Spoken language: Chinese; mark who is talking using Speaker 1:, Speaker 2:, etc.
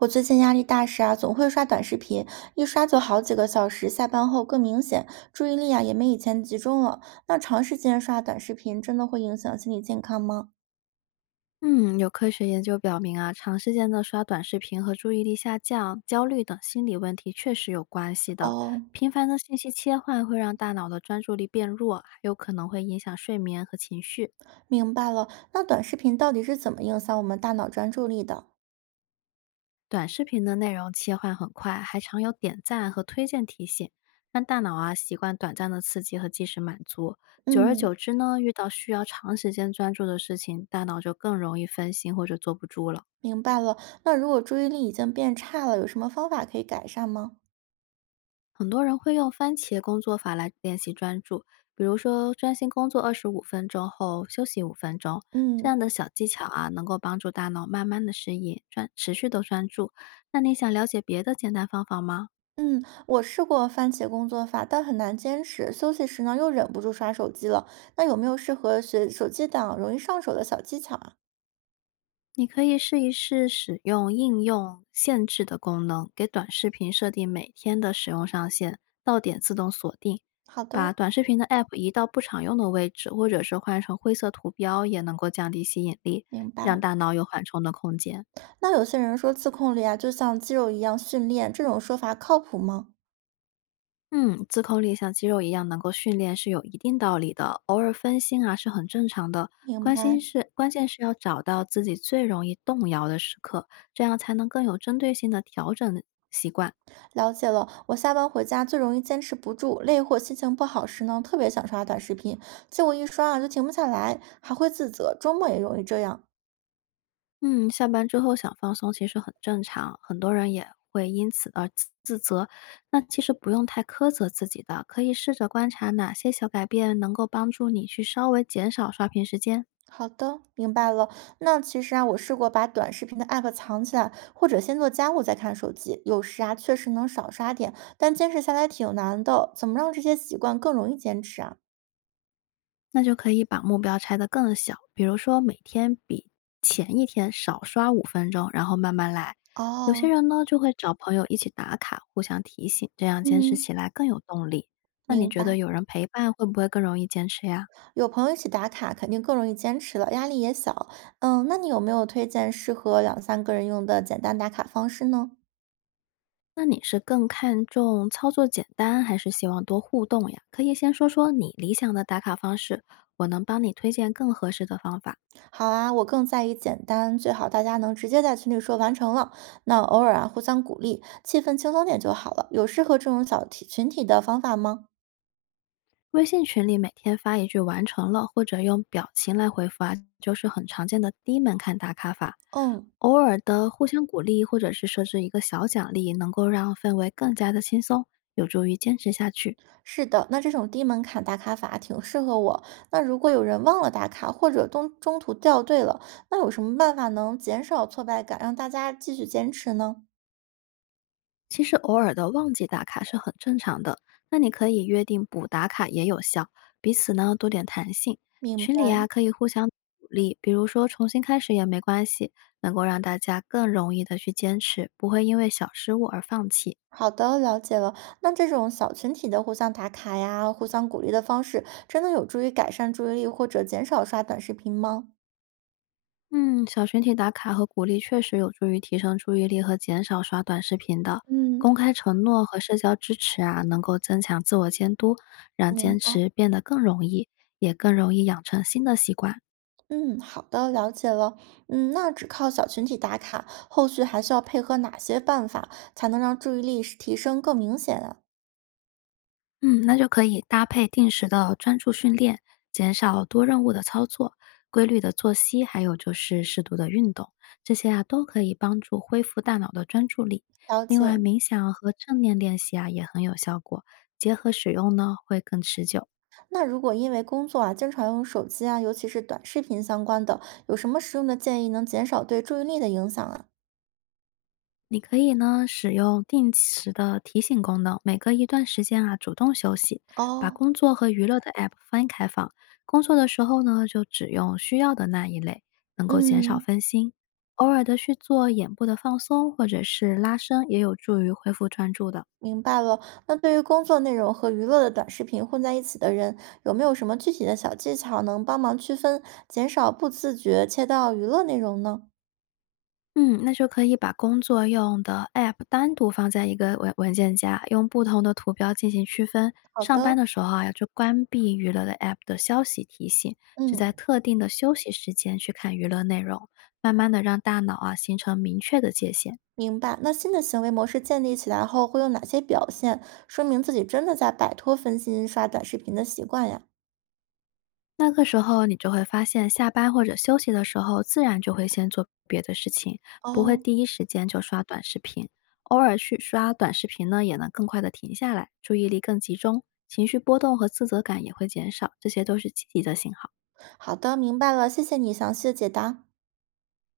Speaker 1: 我最近压力大时啊，总会刷短视频，一刷就好几个小时，下班后更明显，注意力啊也没以前集中了。那长时间刷短视频真的会影响心理健康吗？
Speaker 2: 嗯，有科学研究表明啊，长时间的刷短视频和注意力下降、焦虑等心理问题确实有关系的。
Speaker 1: 哦，
Speaker 2: 频繁的信息切换会让大脑的专注力变弱，还有可能会影响睡眠和情绪。
Speaker 1: 明白了。那短视频到底是怎么影响我们大脑专注力的？
Speaker 2: 短视频的内容切换很快，还常有点赞和推荐提醒，让大脑啊习惯短暂的刺激和即时满足。久而久
Speaker 1: 嗯，
Speaker 2: 之呢，遇到需要长时间专注的事情，大脑就更容易分心或者坐不住了。
Speaker 1: 明白了。那如果注意力已经变差了，有什么方法可以改善吗？
Speaker 2: 很多人会用番茄工作法来练习专注，比如说专心工作25分钟后休息五分钟，这
Speaker 1: 嗯。
Speaker 2: 样的小技巧啊，能够帮助大脑慢慢的适应专持续的专注。那你想了解别的简单方法吗？
Speaker 1: 嗯，我试过番茄工作法，但很难坚持。休息时呢，又忍不住刷手机了。那有没有适合学手机党、容易上手的小技巧啊？
Speaker 2: 你可以试一试使用应用限制的功能，给短视频设定每天的使用上限，到点自动锁定。
Speaker 1: 好的
Speaker 2: 把
Speaker 1: 哦，
Speaker 2: 短视频的 App 移到不常用的位置，或者是换成灰色图标，也能够降低吸引力，
Speaker 1: 明白。
Speaker 2: 让大脑有缓冲的空间。
Speaker 1: 那有些人说自控力啊，就像肌肉一样训练，这种说法靠谱吗？
Speaker 2: 嗯，自控力像肌肉一样能够训练是有一定道理的，偶尔分心啊是很正常的。
Speaker 1: 明白，
Speaker 2: 关键是要找到自己最容易动摇的时刻，这样才能更有针对性的调整习惯。
Speaker 1: 了解了。我下班回家最容易坚持不住，累或心情不好时呢，特别想刷短视频，结果一刷啊就停不下来，还会自责。周末也容易这样。
Speaker 2: 嗯，下班之后想放松其实很正常，很多人也会因此而自责。那其实不用太苛责自己的，可以试着观察哪些小改变能够帮助你去稍微减少刷屏时间。
Speaker 1: 好的，明白了。那其实啊，我试过把短视频的 app 藏起来，或者先做家务再看手机。有时啊，确实能少刷点，但坚持下来挺难的。怎么让这些习惯更容易坚持啊？
Speaker 2: 那就可以把目标拆得更小，比如说每天比前一天少刷五分钟，然后慢慢来。有些
Speaker 1: 哦，
Speaker 2: 人呢就会找朋友一起打卡，互相提醒，这样坚持
Speaker 1: 嗯，
Speaker 2: 起来更有动力。那你
Speaker 1: 明
Speaker 2: 觉得
Speaker 1: 白。
Speaker 2: 有人陪伴会不会更容易坚持呀？
Speaker 1: 有朋友一起打卡，肯定更容易坚持了，压力也小。嗯，那你有没有推荐适合两三个人用的简单打卡方式呢？
Speaker 2: 那你是更看重操作简单，还是希望多互动呀？可以先说说你理想的打卡方式，我能帮你推荐更合适的方法。
Speaker 1: 好啊，我更在意简单，最好大家能直接在群里说完成了。那偶尔啊，互相鼓励，气氛轻松点就好了。有适合这种小体群体的方法吗？
Speaker 2: 微信群里每天发一句“完成了”或者用表情来回复啊，就是很常见的低门槛打卡法。
Speaker 1: 嗯，
Speaker 2: 偶尔的互相鼓励，或者是设置一个小奖励，能够让氛围更加的轻松，有助于坚持下去。
Speaker 1: 是的，那这种低门槛打卡法挺适合我。那如果有人忘了打卡，或者中途掉队了，那有什么办法能减少挫败感，让大家继续坚持呢？
Speaker 2: 其实偶尔的忘记打卡是很正常的，那你可以约定补打卡也有效，彼此呢多点弹性。
Speaker 1: 明
Speaker 2: 群里
Speaker 1: 白
Speaker 2: 啊可以互相鼓励，比如说重新开始也没关系，能够让大家更容易的去坚持，不会因为小失误而放弃。
Speaker 1: 好的，了解了。那这种小群体的互相打卡呀、互相鼓励的方式，真的有助于改善注意力或者减少刷短视频吗？
Speaker 2: 嗯，小群体打卡和鼓励确实有助于提升注意力和减少刷短视频的。公
Speaker 1: 嗯，
Speaker 2: 开承诺和社交支持啊，能够增强自我监督，让
Speaker 1: 明
Speaker 2: 坚
Speaker 1: 白。
Speaker 2: 持变得更容易，也更容易养成新的习惯。
Speaker 1: 嗯，好的，了解了。嗯，那只靠小群体打卡，后续还需要配合哪些办法才能让注意力是提升更明显啊？
Speaker 2: 嗯，那就可以搭配定时的专注训练，减少多任务的操作，规律的作息，还有就是适度的运动，这些啊都可以帮助恢复大脑的专注力。
Speaker 1: 了
Speaker 2: 另外，
Speaker 1: 解。
Speaker 2: 冥想和正念练习啊也很有效果，结合使用呢会更持久。
Speaker 1: 那如果因为工作啊，经常用手机啊，尤其是短视频相关的，有什么实用的建议能减少对注意力的影响啊？
Speaker 2: 你可以呢使用定时的提醒功能，每隔一段时间啊主动休息，把
Speaker 1: 哦，
Speaker 2: 工作和娱乐的 app 分开放。工作的时候呢，就只用需要的那一类，能够减少
Speaker 1: 嗯，
Speaker 2: 分心。偶尔的去做眼部的放松或者是拉伸，也有助于恢复专注的。
Speaker 1: 明白了。那对于工作内容和娱乐的短视频混在一起的人，有没有什么具体的小技巧能帮忙区分，减少不自觉切到娱乐内容呢？
Speaker 2: 嗯，那就可以把工作用的 App 单独放在一个文件夹，用不同的图标进行区分。
Speaker 1: 好
Speaker 2: 上班
Speaker 1: 的，
Speaker 2: 的时候啊，就关闭娱乐的 App 的消息提醒，只在
Speaker 1: 嗯，
Speaker 2: 特定的休息时间去看娱乐内容，慢慢的让大脑啊形成明确的界限。
Speaker 1: 明白。那新的行为模式建立起来后，会有哪些表现，说明自己真的在摆脱分心刷短视频的习惯呀？
Speaker 2: 那个时候你就会发现，下班或者休息的时候，自然就会先做别的事情，不会
Speaker 1: 哦，
Speaker 2: 第一时间就刷短视频。偶尔去刷短视频呢，也能更快的停下来，注意力更集中，情绪波动和自责感也会减少，这些都是积极的信号。
Speaker 1: 好的，明白了，谢谢你详细的解答。